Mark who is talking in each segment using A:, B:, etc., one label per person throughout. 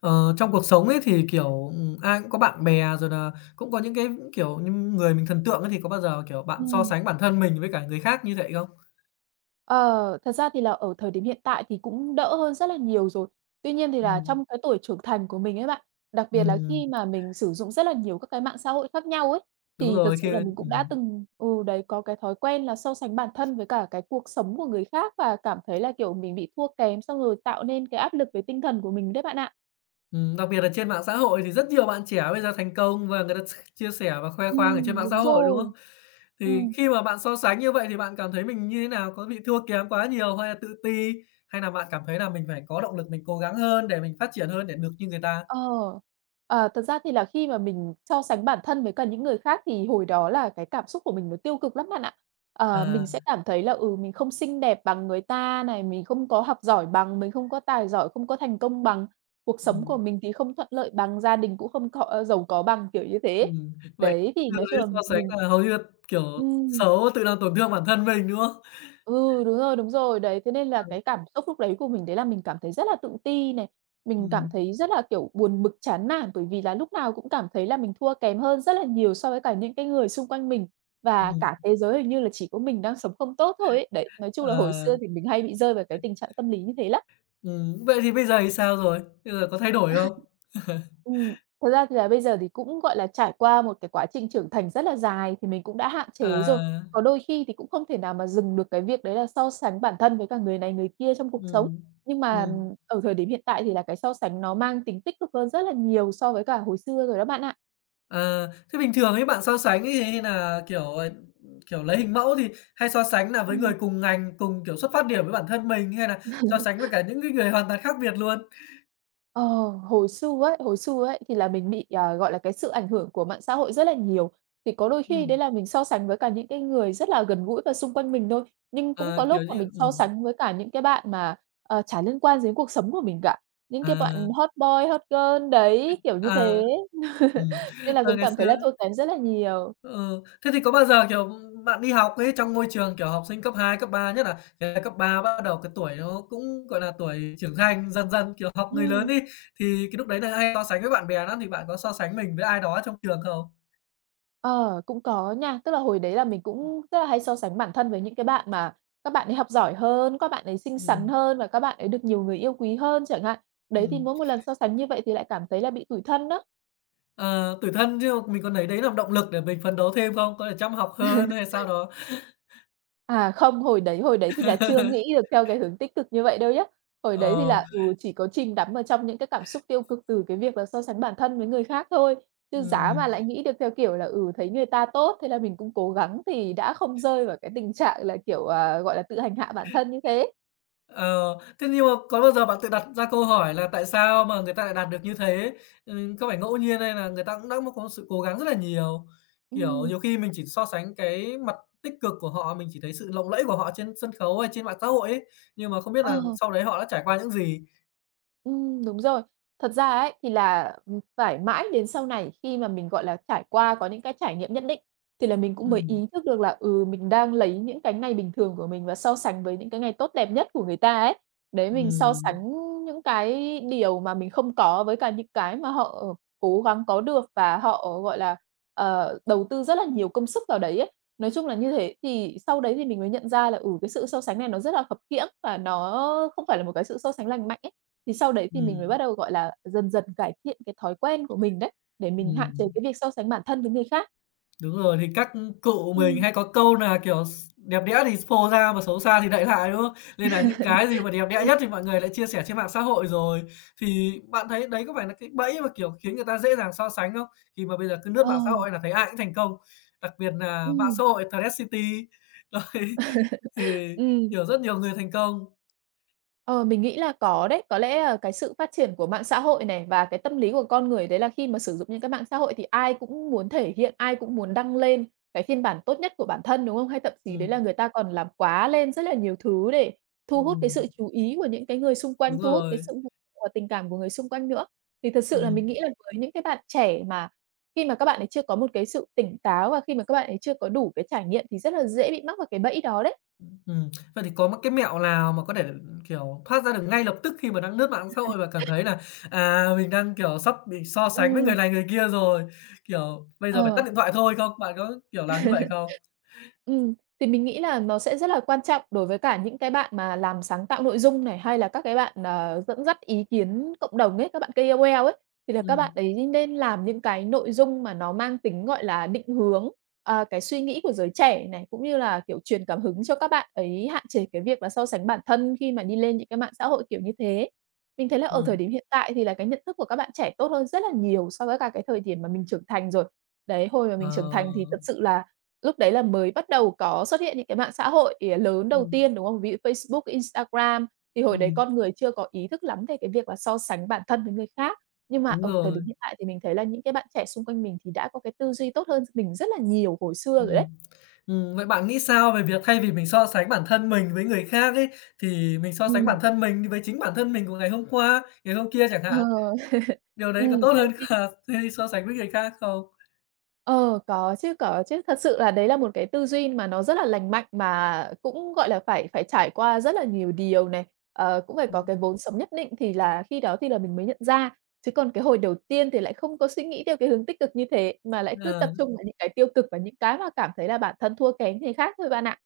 A: Ờ, Trong cuộc sống ấy thì, kiểu, ai cũng có bạn bè rồi là cũng có những cái, kiểu như, người mình thần tượng ấy, thì có bao giờ, kiểu, bạn so
B: Ừm,
A: sánh bản thân mình với cả người khác như vậy không?
B: ờ, Thật ra thì là ở thời điểm hiện tại thì cũng đỡ hơn rất là nhiều rồi. Tuy nhiên thì là
A: Ừm.
B: trong cái tuổi trưởng thành của mình ấy bạn, đặc biệt là
A: Ừm,
B: khi mà mình sử dụng rất là nhiều các cái mạng xã hội khác nhau ấy,
A: đúng
B: thì thật
A: rồi.
B: sự
A: Khi
B: là mình cũng đã
A: ừm,
B: từng đấy, có cái thói quen là so sánh bản thân với cả cái cuộc sống của người khác và cảm thấy là, kiểu, mình bị thua kém, xong rồi tạo nên cái áp lực về tinh thần của mình đấy bạn ạ.
A: Đặc biệt là trên mạng xã hội thì rất nhiều bạn trẻ bây giờ thành công và người ta chia sẻ và khoe khoang ở trên mạng
B: Đúng
A: xã hội, đúng
B: rồi.
A: không? Thì
B: Ừm.
A: khi mà bạn so sánh như vậy thì bạn cảm thấy mình như thế nào? Có bị thua kém quá nhiều hay là tự ti? Hay là bạn cảm thấy là mình phải có động lực mình cố gắng hơn để mình phát triển hơn để được như người ta?
B: Ờ, Thật ra thì là khi mà mình so sánh bản thân với cả những người khác thì hồi đó là cái cảm xúc của mình nó tiêu cực lắm bạn ạ. Ờ, mình
A: À.
B: sẽ cảm thấy là, mình không xinh đẹp bằng người ta này, mình không có học giỏi bằng, mình không có tài giỏi, không có thành công bằng, cuộc sống của
A: Ừm.
B: mình thì không thuận lợi bằng, gia đình cũng không có giàu có bằng, kiểu như thế.
A: Vậy
B: Đấy, thì
A: giờ
B: nói chung
A: đấy
B: là
A: so sánh
B: mình
A: là hầu như là, kiểu,
B: ừm.
A: xấu, tự làm tổn thương bản thân mình, đúng không?
B: Ừ, đúng rồi, đấy, thế nên là cái cảm xúc lúc đấy của mình đấy là mình cảm thấy rất là tự ti này, mình cảm
A: Ừm.
B: thấy rất là, kiểu, buồn bực, chán nản bởi vì là lúc nào cũng cảm thấy là mình thua kém hơn rất là nhiều so với cả những cái người xung quanh mình, và
A: Ừm.
B: cả thế giới hình như là chỉ có mình đang sống không tốt thôi ấy. Đấy, nói chung là hồi
A: Ờ.
B: xưa thì mình hay bị rơi vào cái tình trạng tâm lý như thế lắm.
A: Vậy thì bây giờ thì sao rồi? Bây giờ có thay đổi không?
B: Ừm, Thật ra thì là bây giờ thì cũng, gọi là, trải qua một cái quá trình trưởng thành rất là dài thì mình cũng đã hạn chế rồi.
A: À.
B: Có đôi khi thì cũng không thể nào mà dừng được cái việc đấy là so sánh bản thân với cả người này người kia trong cuộc sống.
A: Ừm.
B: Nhưng mà
A: Ừm.
B: ở thời điểm hiện tại thì là cái so sánh nó mang tính tích cực hơn rất là nhiều so với cả hồi xưa rồi đó bạn ạ.
A: à, Thế bình thường ấy bạn so sánh ấy hay là, kiểu, kiểu, lấy hình mẫu thì hay so sánh nà với người
B: Ừm.
A: cùng ngành, cùng, kiểu, xuất phát điểm với bản thân mình hay là so sánh với cả những cái người hoàn toàn khác biệt luôn?
B: Ờ, hồi xưa ấy thì là mình bị, gọi là, cái sự ảnh hưởng của mạng xã hội rất là nhiều. Thì có đôi khi đấy
A: Ừm.
B: là mình so sánh với cả những cái người rất là gần gũi và xung quanh mình thôi, nhưng cũng
A: Ờ,
B: có lúc
A: kiểu
B: mà
A: như
B: mình so sánh với cả những cái bạn mà, chả liên quan gì đến cuộc sống của mình cả, những cái
A: à,
B: bạn hot boy, hot girl đấy, kiểu như
A: à,
B: thế.
A: ừm,
B: Nên là
A: ờ,
B: cũng
A: ngày
B: cảm thấy
A: xưa
B: là thua kém rất là nhiều.
A: Ừ, Thế thì có bao giờ, kiểu, bạn đi học ấy, trong môi trường, kiểu, học sinh cấp 2 cấp 3 nhất là cái cấp 3 bắt đầu cái tuổi nó cũng, gọi là, tuổi trưởng thành, dần dần, kiểu, học người lớn
B: Ừm.
A: đi, thì cái lúc đấy nà hay so sánh với bạn bè lắm, thì bạn có so sánh mình với ai đó trong trường không?
B: Ờ, Cũng có nha. Tức là hồi đấy là mình cũng rất là hay so sánh bản thân với những cái bạn mà các bạn ấy học giỏi hơn, các bạn ấy xinh xắn
A: Ừm.
B: hơn và các bạn ấy được nhiều người yêu quý hơn chẳng hạn. Đấy, thì
A: Ừm.
B: mỗi một lần so sánh như vậy thì lại cảm thấy là bị tủi thân đó
A: Ờ, Tủi thân chứ mình còn lấy đấy làm động lực để mình phấn đấu thêm không? Có thể chăm học hơn hay sao đó?
B: À, Không, hồi đấy thì là chưa nghĩ được theo cái hướng tích cực như vậy đâu nhá. Hồi đấy thì
A: Ờ.
B: là, chỉ có chìm đắm ở trong những cái cảm xúc tiêu cực từ cái việc là so sánh bản thân với người khác thôi. Chứ giá
A: Ừm.
B: mà lại nghĩ được theo kiểu là, thấy người ta tốt, thế là mình cũng cố gắng thì đã không rơi vào cái tình trạng là, kiểu, gọi là, tự hành hạ bản thân như thế.
A: Ờ, Thế nhưng mà có bao giờ bạn tự đặt ra câu hỏi là tại sao mà người ta lại đạt được như thế? Có phải ngẫu nhiên hay là người ta cũng đã có sự cố gắng rất là nhiều? Kiểu,
B: Ừm.
A: nhiều khi mình chỉ so sánh cái mặt tích cực của họ, mình chỉ thấy sự lộng lẫy của họ trên sân khấu hay trên mạng xã hội ấy, nhưng mà không biết
B: Ờ.
A: là sau đấy họ đã trải qua những gì?
B: Đúng rồi. Thật ra ấy, thì là, phải mãi đến sau này khi mà mình, gọi là, trải qua có những cái trải nghiệm nhất định, thì là mình cũng mới
A: Ừm.
B: ý thức được là, mình đang lấy những cái ngày bình thường của mình và so sánh với những cái ngày tốt đẹp nhất của người ta ấy. Đấy, mình so
A: Ừm.
B: sánh những cái điều mà mình không có với cả những cái mà họ cố gắng có được và họ, gọi là, đầu tư rất là nhiều công sức vào đấy ấy. Nói chung là như thế, thì sau đấy thì mình mới nhận ra là, cái sự so sánh này nó rất là khập khiễng và nó không phải là một cái sự so sánh lành mạnh ấy. Thì sau đấy thì mình mới bắt
A: Ừm.
B: đầu, gọi là, dần dần cải thiện cái thói quen của mình đấy, để mình hạn chế
A: Ừm.
B: cái việc so sánh bản thân với người khác.
A: Đúng rồi, thì các cụ mình
B: Ừm.
A: hay có câu nà, kiểu, "Đẹp đẽ thì phô ra mà xấu xa thì đậy lại", đúng không? Nên nà những cái gì mà đẹp đẽ
B: Ừm.
A: nhất thì mọi người lại chia sẻ trên mạng xã hội rồi. Thì bạn thấy đấy có phải nà cái bẫy mà, kiểu, khiến người ta dễ dàng so sánh không? Khi mà bây giờ cứ lướt
B: Ờ,
A: mạng xã hội là thấy ai cũng thành công, đặc biệt nà mạng
B: ừm.
A: xã hội Threads City, rồi thì,
B: Ừm.
A: kiểu, rất nhiều người thành công.
B: Ờ, mình nghĩ là có đấy. Có lẽ là cái sự phát triển của mạng xã hội này và cái tâm lý của con người đấy là khi mà sử dụng những cái mạng xã hội thì ai cũng muốn thể hiện, ai cũng muốn đăng lên cái phiên bản tốt nhất của bản thân, đúng không? Hay thậm chí đấy là
A: Ừm.
B: người ta còn làm quá lên rất là nhiều thứ để thu hút cái
A: Ừm,
B: sự chú ý của những cái người xung quanh,
A: đúng
B: thu hút cái
A: rồi.
B: sự ủng hộ và tình cảm của người xung quanh nữa. Thì thật sự là
A: Ừm.
B: mình nghĩ là với những cái bạn trẻ mà khi mà các bạn ấy chưa có một cái sự tỉnh táo và khi mà các bạn ấy chưa có đủ cái trải nghiệm thì rất là dễ bị mắc vào cái bẫy đó đấy.
A: Ừm, Vậy thì có một cái mẹo nào mà có thể, kiểu, thoát ra được ngay lập tức khi mà đang lướt mạng xã hội và cảm thấy là, mình đang, kiểu, sắp bị so sánh với người
B: Ừm,
A: này người kia rồi, kiểu, bây giờ phải
B: ờ.
A: tắt điện thoại thôi không? Bạn có, kiểu, làm như vậy không?
B: Ừm, thì mình nghĩ là nó sẽ rất là quan trọng đối với cả những cái bạn mà làm sáng tạo nội dung này, hay là các cái bạn, dẫn dắt ý kiến cộng đồng ấy, các bạn KOL ấy, thì là các bạn
A: Ừm.
B: ấy nên làm những cái nội dung mà nó mang tính, gọi là, định hướng, cái suy nghĩ của giới trẻ này, cũng như là, kiểu, truyền cảm hứng cho các bạn ấy hạn chế cái việc là so sánh bản thân khi mà đi lên những cái mạng xã hội kiểu như thế. Mình thấy là ở thời
A: Ừm.
B: điểm hiện tại thì là cái nhận thức của các bạn trẻ tốt hơn rất là nhiều so với cả cái thời điểm mà mình trưởng thành rồi. Đấy, hồi mà mình trưởng thành thì
A: Ờ.
B: thật sự là lúc đấy là mới bắt đầu có xuất hiện những cái mạng xã hội, lớn đầu
A: Ừm.
B: tiên, đúng không? Ví dụ Facebook, Instagram, thì hồi đấy
A: Ừm,
B: con người chưa có ý thức lắm về cái việc là so sánh bản thân với người khác. Nhưng mà
A: đúng
B: ở thời
A: rồi.
B: điểm hiện tại thì mình thấy là những cái bạn trẻ xung quanh mình thì đã có cái tư duy tốt hơn mình rất là nhiều hồi xưa rồi đấy.
A: Ừm. Vậy bạn nghĩ sao về việc thay vì mình so sánh bản thân mình với người khác ấy, thì mình so sánh
B: Ừm.
A: bản thân mình với chính bản thân mình của ngày hôm qua, ngày hôm kia chẳng
B: Ờ.
A: hạn, điều đấy có tốt
B: Đấy
A: hơn
B: thì.
A: cả thuê so sánh với người khác không?
B: Ờ, có chứ, có chứ. Thật sự là đấy là một cái tư duy mà nó rất là lành mạnh mà cũng, gọi là, phải phải trải qua rất là nhiều điều này, cũng phải có
A: Ừm.
B: cái vốn sống nhất định thì là khi đó thì là mình mới nhận ra. Chứ còn cái hồi đầu tiên thì lại không có suy nghĩ theo cái hướng tích cực như thế, mà lại cứ tập
A: Ờ.
B: trung vào những cái tiêu cực và những cái mà cảm thấy là bản thân thua kém người khác thôi bạn ạ.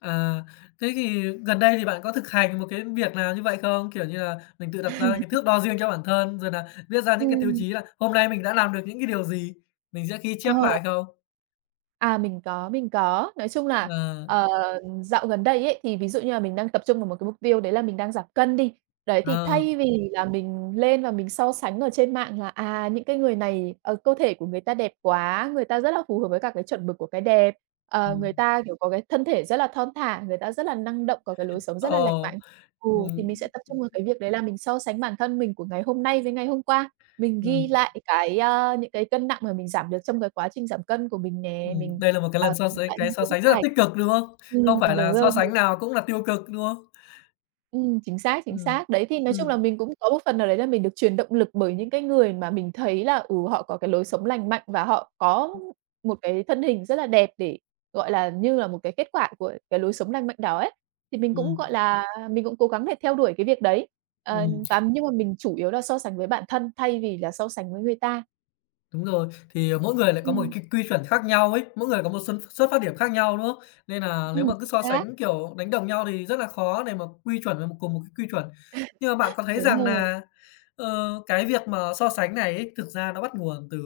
A: À, Thế thì gần đây thì bạn có thực hành một cái việc nào như vậy không? Kiểu như là mình tự đặt ra cái thước đo riêng cho bản thân, rồi là viết ra những cái tiêu
B: Ừm.
A: chí là hôm nay mình đã làm được những cái điều gì, mình sẽ ghi chép
B: Ờ.
A: lại không?
B: À, mình có, mình có. Nói chung là,
A: Ờ.
B: ờ, dạo gần đây ấy, thì ví dụ như là mình đang tập trung vào một cái mục tiêu đấy là mình đang giảm cân đi. Đấy, thì
A: Ờ.
B: thay vì là mình lên và mình so sánh ở trên mạng là, những cái người này, cơ thể của người ta đẹp quá, người ta rất là phù hợp với cả cái chuẩn mực của cái đẹp,
A: Ừm.
B: người ta, kiểu, có cái thân thể rất là thon thả, người ta rất là năng động, có cái lối sống rất là lành
A: Ờ.
B: mạnh. Ừ, thì
A: Ừm.
B: mình sẽ tập trung vào cái việc đấy là mình so sánh bản thân mình của ngày hôm nay với ngày hôm qua. Mình ghi
A: Ừm.
B: lại cái, những cái cân nặng mà mình giảm được trong cái quá trình giảm cân của mình nè, mình,
A: Đây là một cái lần so
B: chụp
A: sánh
B: lại
A: cái
B: những
A: so
B: cái bức
A: sánh rất là
B: ảnh.
A: tích cực, đúng không? Không phải
B: Đúng
A: là so
B: rồi,
A: sánh nào cũng là tiêu cực, đúng không?
B: chính xác, chính
A: Ừm.
B: xác. Đấy, thì nói chung là
A: Ừm.
B: mình cũng có một phần nào đấy là mình được truyền động lực bởi những cái người mà mình thấy là, họ có cái lối sống lành mạnh và họ có một cái thân hình rất là đẹp để, gọi là, như là một cái kết quả của cái lối sống lành mạnh đó ấy. Thì mình cũng,
A: Ừm.
B: gọi là, mình cũng cố gắng để theo đuổi cái việc đấy,
A: Ừm.
B: và nhưng mà mình chủ yếu là so sánh với bản thân thay vì là so sánh với người ta.
A: Đúng rồi, thì, mỗi người lại có một
B: Ừm.
A: cái quy chuẩn khác nhau ấy, mỗi người có một xuất phát điểm khác nhau, đúng không? Nên là nếu mà cứ
B: Chính
A: so
B: xác,
A: sánh, kiểu, đánh đồng nhau thì rất là khó để mà quy chuẩn về cùng một cái quy chuẩn. Nhưng mà bạn có thấy
B: đúng
A: rằng
B: rồi.
A: là cái việc mà so sánh này ấy, thực ra nó bắt nguồn từ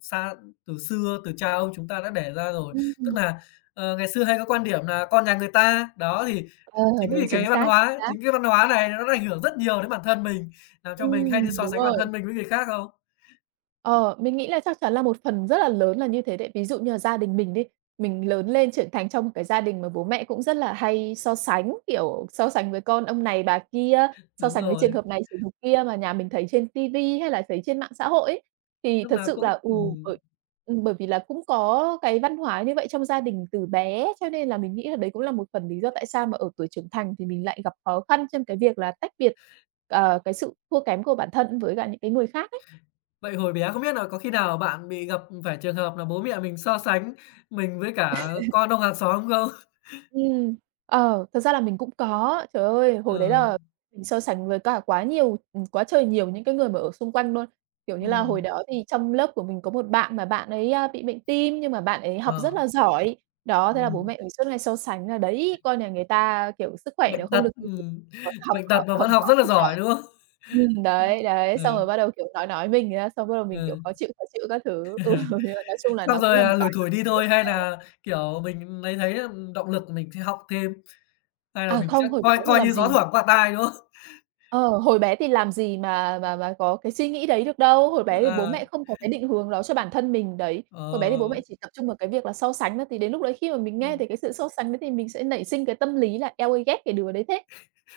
A: xa từ xưa, từ cha ông chúng ta đã để ra rồi. Tức
B: Ừm,
A: là ngày xưa hay có quan điểm là "Con nhà người ta", đó, thì
B: ờ, đúng, chính xác, chính xác.
A: chính cái văn hóa này nó đã ảnh hưởng rất nhiều đến bản thân mình, làm cho mình hay đi so
B: Đúng
A: sánh bản
B: rồi.
A: thân mình với người khác không?
B: Ờ, mình nghĩ là chắc chắn là một phần rất là lớn là như thế đấy. Ví dụ như là gia đình mình đi, mình lớn lên trưởng thành trong một cái gia đình mà bố mẹ cũng rất là hay so sánh, kiểu, so sánh với con ông này bà kia, so
A: Đúng
B: sánh với trường
A: rồi.
B: hợp này, trường hợp kia mà nhà mình thấy trên ti hay là thấy trên mạng xã hội ấy. Thì
A: Lúc
B: thật
A: nào
B: sự là,
A: cũng
B: ừ,
A: ừm.
B: bởi bởi vì là cũng có cái văn hóa như vậy trong gia đình từ bé, cho nên là mình nghĩ là đấy cũng là một phần lý do tại sao mà ở tuổi trưởng thành thì mình lại gặp khó khăn trong cái việc là tách biệt, cái sự thua kém của bản thân với cả những cái người khác ấy.
A: Vậy hồi bé không biết là có khi nào bạn bị gặp phải trường hợp là bố mẹ mình so sánh mình với cả con ông hàng xóm không?
B: Ừm, ờ, thật ra là mình cũng có. Trời ơi, hồi
A: Ờ.
B: đấy là mình so sánh với cả quá nhiều, quá trời nhiều những cái người mà ở xung quanh luôn. Kiểu như là, hồi
A: Ừm.
B: đó thì trong lớp của mình có một bạn mà bạn ấy, bị bệnh tim nhưng mà bạn ấy học
A: Ờ.
B: rất là giỏi. Đó, thế là bố
A: ừm,
B: mẹ mình suốt ngày so sánh là "Đấy, con nhà người ta, kiểu, sức khỏe nó
A: bệnh
B: không
A: tật,
B: được như thế,
A: ừm,
B: còn học
A: Bệnh
B: học
A: tật mà
B: học
A: vẫn học
B: giỏi
A: rất là
B: thì giỏi."
A: giỏi, đúng không?
B: Đấy, đấy, xong rồi
A: Ừ,
B: bắt đầu, kiểu, nói mình ra, xong bắt đầu mình, kiểu,
A: ừ,
B: khó chịu các thứ. Ừ, nhưng mà nói chung là
A: xong
B: nó cũng
A: rồi,
B: là một cái
A: lủi
B: mà
A: thủi đi thôi hay là, kiểu, mình thấy, động lực mình sẽ học thêm, hay là
B: à,
A: mình sẽ
B: không, hồi bé
A: coi
B: thì
A: coi
B: làm
A: như gió
B: gì
A: thoảng qua tai, đúng không?
B: Ờ, hồi bé thì làm gì mà có cái suy nghĩ đấy được đâu, hồi bé thì bố
A: À,
B: mẹ không có cái định hướng đó cho bản thân mình, đấy.
A: ờ,
B: Hồi bé thì bố mẹ chỉ tập trung vào cái việc là so sánh thôi, thì đến lúc đấy khi mà mình nghe
A: ừm,
B: thấy cái sự so sánh đấy thì mình sẽ nảy sinh cái tâm lý là "Eo ơi, ghét cái đứa đấy thế."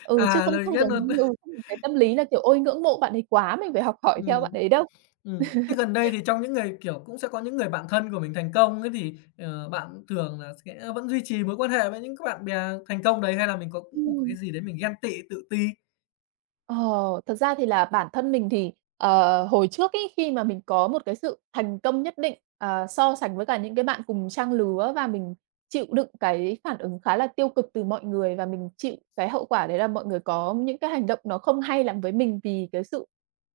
B: Ừ, chứ
A: là
B: không
A: mình
B: không
A: biết
B: giống
A: luôn.
B: như không có cái tâm lý là, kiểu, "Ôi, ngưỡng mộ bạn ấy quá, mình phải học hỏi theo bạn
A: Ừm.
B: ấy" đâu.
A: Ừm. Thế gần đây thì trong những người, kiểu, cũng sẽ có những người bạn thân của mình thành công ấy thì, bạn thường là sẽ vẫn duy trì mối quan hệ với những các bạn bè thành công đấy hay là mình có cũng một
B: Ừm.
A: cái gì đấy mình ghen tị, tự ti?
B: Ờ, thật ra thì là bản thân mình thì, ờ, hồi trước ấy, khi mà mình có một cái sự thành công nhất định, so sánh với cả những cái bạn cùng trang lứa và mình chịu đựng cái phản ứng khá là tiêu cực từ mọi người và mình chịu cái hậu quả đấy là mọi người có những cái hành động nó không hay lắm với mình vì cái sự,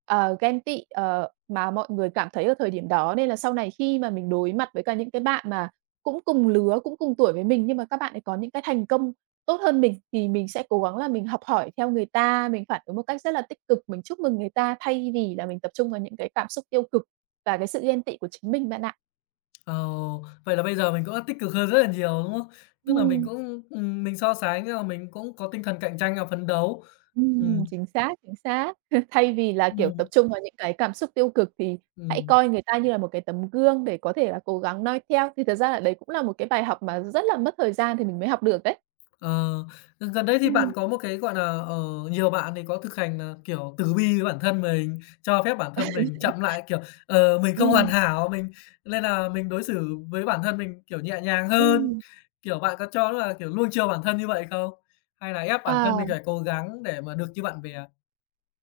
B: ghen tị, mà mọi người cảm thấy ở thời điểm đó. Nên là sau này khi mà mình đối mặt với cả những cái bạn mà cũng cùng lứa, cũng cùng tuổi với mình nhưng mà các bạn ấy có những cái thành công tốt hơn mình thì mình sẽ cố gắng là mình học hỏi theo người ta, mình phản ứng một cách rất là tích cực, mình chúc mừng người ta thay vì là mình tập trung vào những cái cảm xúc tiêu cực và cái sự ghen tị của chính mình bạn ạ.
A: Ồ, vậy là bây giờ mình cũng đã tích cực hơn rất là nhiều, đúng không? Tức là mình
B: Ừm.
A: cũng, mình so sánh, mình cũng có tinh thần cạnh tranh và phấn đấu. Ừm.
B: Chính xác, chính xác. Thay vì là, kiểu, tập
A: Ừm.
B: trung vào những cái cảm xúc tiêu cực thì hãy
A: Ừm.
B: coi người ta như là một cái tấm gương để có thể là cố gắng noi theo, thì thật ra là đấy cũng là một cái bài học mà rất là mất thời gian thì mình mới học được đấy.
A: Ờ, Gần đây thì
B: Ừm.
A: bạn có một cái, gọi là ờ, nhiều bạn thì có thực hành nà, kiểu, từ bi với bản thân mình, cho phép bản thân mình chậm lại, kiểu, mình không hoàn
B: Ừm.
A: hảo, mình nên là mình đối xử với bản thân mình, kiểu, nhẹ nhàng hơn.
B: Ừm.
A: Kiểu, bạn có cho là, kiểu, luông chiều bản thân như vậy không? Hay là ép bản thân
B: À.
A: mình phải cố gắng để mà được như bạn bè?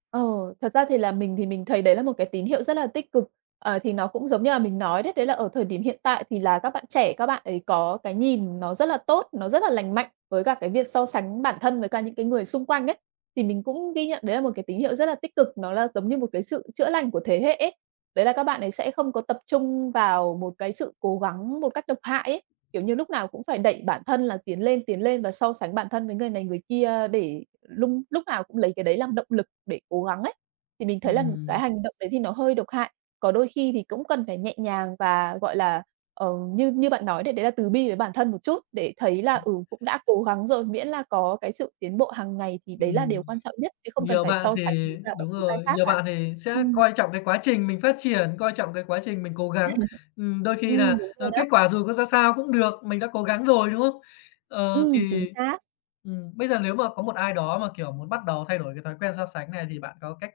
B: Ờ, thật ra thì là mình thấy đấy là một cái tín hiệu rất là tích cực. Ờ, thì nó cũng giống như là mình nói đấy, đấy là ở thời điểm hiện tại thì là các bạn trẻ, các bạn ấy có cái nhìn nó rất là tốt, nó rất là lành mạnh với cả cái việc so sánh bản thân với cả những cái người xung quanh ấy. Thì mình cũng ghi nhận đấy là một cái tín hiệu rất là tích cực, nó là giống như một cái sự chữa lành của thế hệ ấy. Đấy là các bạn ấy sẽ không có tập trung vào một cái sự cố gắng một cách độc hại ấy, kiểu như, lúc nào cũng phải đẩy bản thân là tiến lên và so sánh bản thân với người này người kia để lúc nào cũng lấy cái đấy làm động lực để cố gắng ấy. Thì mình thấy là cái
A: Ừm.
B: hành động đấy thì nó hơi độc hại, có đôi khi thì cũng cần phải nhẹ nhàng và, gọi là, ờ, như như bạn nói đấy, đấy là từ bi với bản thân một chút để thấy là, cũng đã cố gắng rồi, miễn là có cái sự tiến bộ hàng ngày thì đấy là
A: Ừm.
B: điều quan trọng nhất, chứ không cần
A: Nhiều
B: phải
A: bạn
B: so sánh với
A: thì
B: cả bất
A: đúng
B: cứ ai
A: rồi,
B: khác
A: nhiều
B: cả.
A: bạn thì sẽ
B: Ừm,
A: coi trọng cái quá trình mình phát triển, coi trọng cái quá trình mình cố gắng. Đôi khi là,
B: đúng rồi đó.
A: kết quả dù có ra sao cũng được, mình đã cố gắng rồi, đúng không? Ờ,
B: Chính
A: thì,
B: xác.
A: Bây giờ nếu mà có một ai đó mà, kiểu, muốn bắt đầu thay đổi cái thói quen so sánh này thì bạn có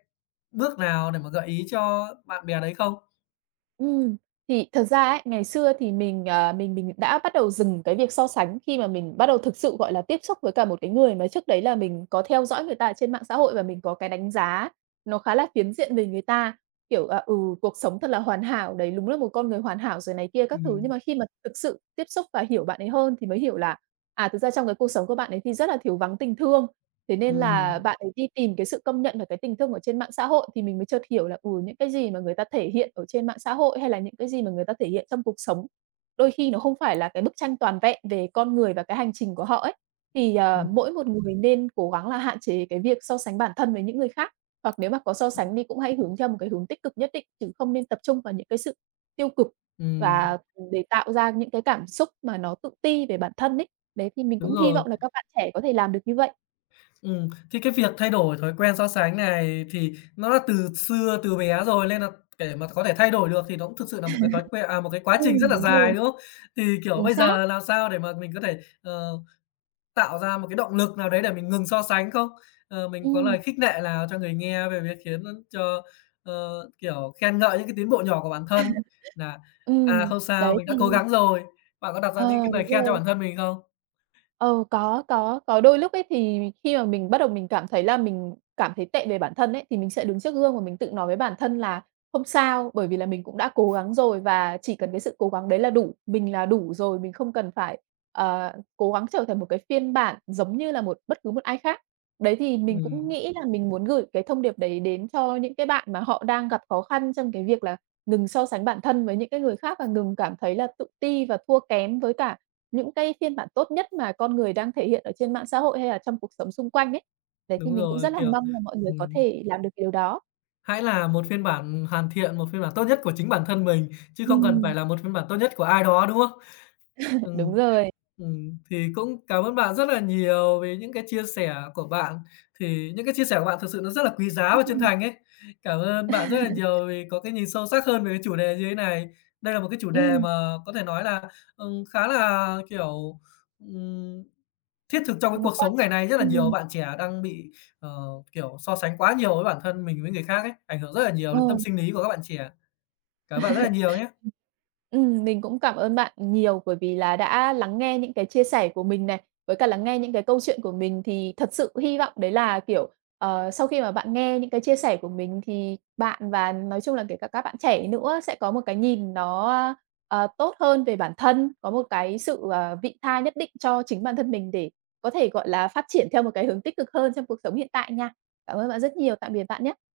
A: bước nào để mà gợi ý cho bạn bè đấy không?
B: Ừm, thì thật ra ấy, ngày xưa thì mình, ờ, mình đã bắt đầu dừng cái việc so sánh khi mà mình bắt đầu thực sự, gọi là, tiếp xúc với cả một cái người mà trước đấy là mình có theo dõi người ta ở trên mạng xã hội và mình có cái đánh giá nó khá là phiến diện về người ta, kiểu, cuộc sống thật là hoàn hảo, đấy đúng là một con người hoàn hảo rồi này kia các thứ. Nhưng
A: Ừm.
B: mà khi mà thực sự tiếp xúc và hiểu bạn ấy hơn thì mới hiểu là, thực ra trong cái cuộc sống của bạn ấy thì rất là thiếu vắng tình thương. Thế nên
A: Ừm.
B: là bạn ấy đi tìm cái sự công nhận và cái tình thương ở trên mạng xã hội thì mình mới chợt hiểu là, những cái gì mà người ta thể hiện ở trên mạng xã hội, hay là những cái gì mà người ta thể hiện trong cuộc sống, đôi khi nó không phải là cái bức tranh toàn vẹn về con người và cái hành trình của họ ấy. Thì,
A: Ừm.
B: mỗi một người nên cố gắng là hạn chế cái việc so sánh bản thân với những người khác, hoặc nếu mà có so sánh đi cũng hãy hướng theo một cái hướng tích cực nhất định, chứ không nên tập trung vào những cái sự tiêu cực
A: Ừm,
B: và để tạo ra những cái cảm xúc mà nó tự ti về bản thân ấy. Đấy, thì mình
A: đúng
B: cũng hy
A: rồi.
B: vọng là các bạn trẻ có thể làm được như vậy.
A: Thì cái việc thay đổi thói quen so sánh này thì nó là từ xưa, từ bé rồi nên là để mà có thể thay đổi được thì nó cũng thực sự là một cái thói quen à, một cái quá trình rất là
B: Đúng rồi,
A: dài, đúng không? Thì, kiểu,
B: chính
A: bây
B: xác.
A: giờ làm sao để mà mình có thể, tạo ra một cái động lực nào đấy để mình ngừng so sánh không? Mình có
B: Ừm,
A: lời khích nệ nào cho người nghe về việc khiến cho, ờ, kiểu, khen ngợi những cái tiến bộ nhỏ của bản thân nà "À,
B: ừm,
A: không sao,
B: đấy
A: mình
B: thì
A: đã cố gắng rồi." Bạn có đặt ra những
B: ờ,
A: cái
B: đúng
A: lời khen cho
B: rồi.
A: bản thân mình không?
B: Ờ, có đôi lúc ấy thì khi mà mình bắt đầu mình cảm thấy là mình cảm thấy tệ về bản thân ấy, thì mình sẽ đứng trước gương và mình tự nói với bản thân là "Không sao, bởi vì là mình cũng đã cố gắng rồi và chỉ cần cái sự cố gắng đấy là đủ, mình là đủ rồi, mình không cần phải, cố gắng trở thành một cái phiên bản giống như là bất cứ một ai khác." Đấy, thì mình cũng
A: Ừm,
B: nghĩ là mình muốn gửi cái thông điệp đấy đến cho những cái bạn mà họ đang gặp khó khăn trong cái việc là ngừng so sánh bản thân với những cái người khác và ngừng cảm thấy là tự ti và thua kém với cả những cái phiên bản tốt nhất mà con người đang thể hiện ở trên mạng xã hội hay là trong cuộc sống xung quanh ấy. Đấy, thì
A: đúng
B: mình cũng
A: rồi,
B: rất là
A: kiểu
B: mong là mọi người có
A: ừm.
B: thể làm được điều đó.
A: Hãy là một phiên bản hoàn thiện, một phiên bản tốt nhất của chính bản thân mình, chứ không cần
B: Ừm,
A: phải là một phiên bản tốt nhất của ai đó, đúng không?
B: đúng
A: Ừm.
B: rồi.
A: Thì cũng cảm ơn bạn rất là nhiều vì những cái chia sẻ của bạn, thì những cái chia sẻ của bạn thực sự nó rất là quý giá và chân
B: Ừm.
A: thành ấy. Cảm ơn bạn rất là nhiều vì có cái nhìn sâu sắc hơn về cái chủ đề như thế này. Đây là một cái chủ đề
B: Ừm,
A: mà có thể nói là, khá là, kiểu, ừm, thiết thực trong cái
B: nó
A: cuộc
B: quan
A: sống ngày
B: trọng.
A: nay. Rất là nhiều bạn trẻ đang bị, ờ, kiểu, so sánh quá nhiều với bản thân mình với người khác ấy, ảnh hưởng rất là nhiều
B: Ờ.
A: đến tâm sinh lý của các bạn trẻ. Cảm ơn bạn rất là nhiều nhé
B: Ừm. Mình cũng cảm ơn bạn nhiều bởi vì là đã lắng nghe những cái chia sẻ của mình này, với cả lắng nghe những cái câu chuyện của mình thì thật sự hy vọng đấy là, kiểu, sau khi mà bạn nghe những cái chia sẻ của mình thì bạn và nói chung là kể cả các bạn trẻ nữa sẽ có một cái nhìn nó, tốt hơn về bản thân, có một cái sự, vị tha nhất định cho chính bản thân mình để có thể, gọi là, phát triển theo một cái hướng tích cực hơn trong cuộc sống hiện tại nha. Cảm ơn bạn rất nhiều, tạm biệt bạn nhé.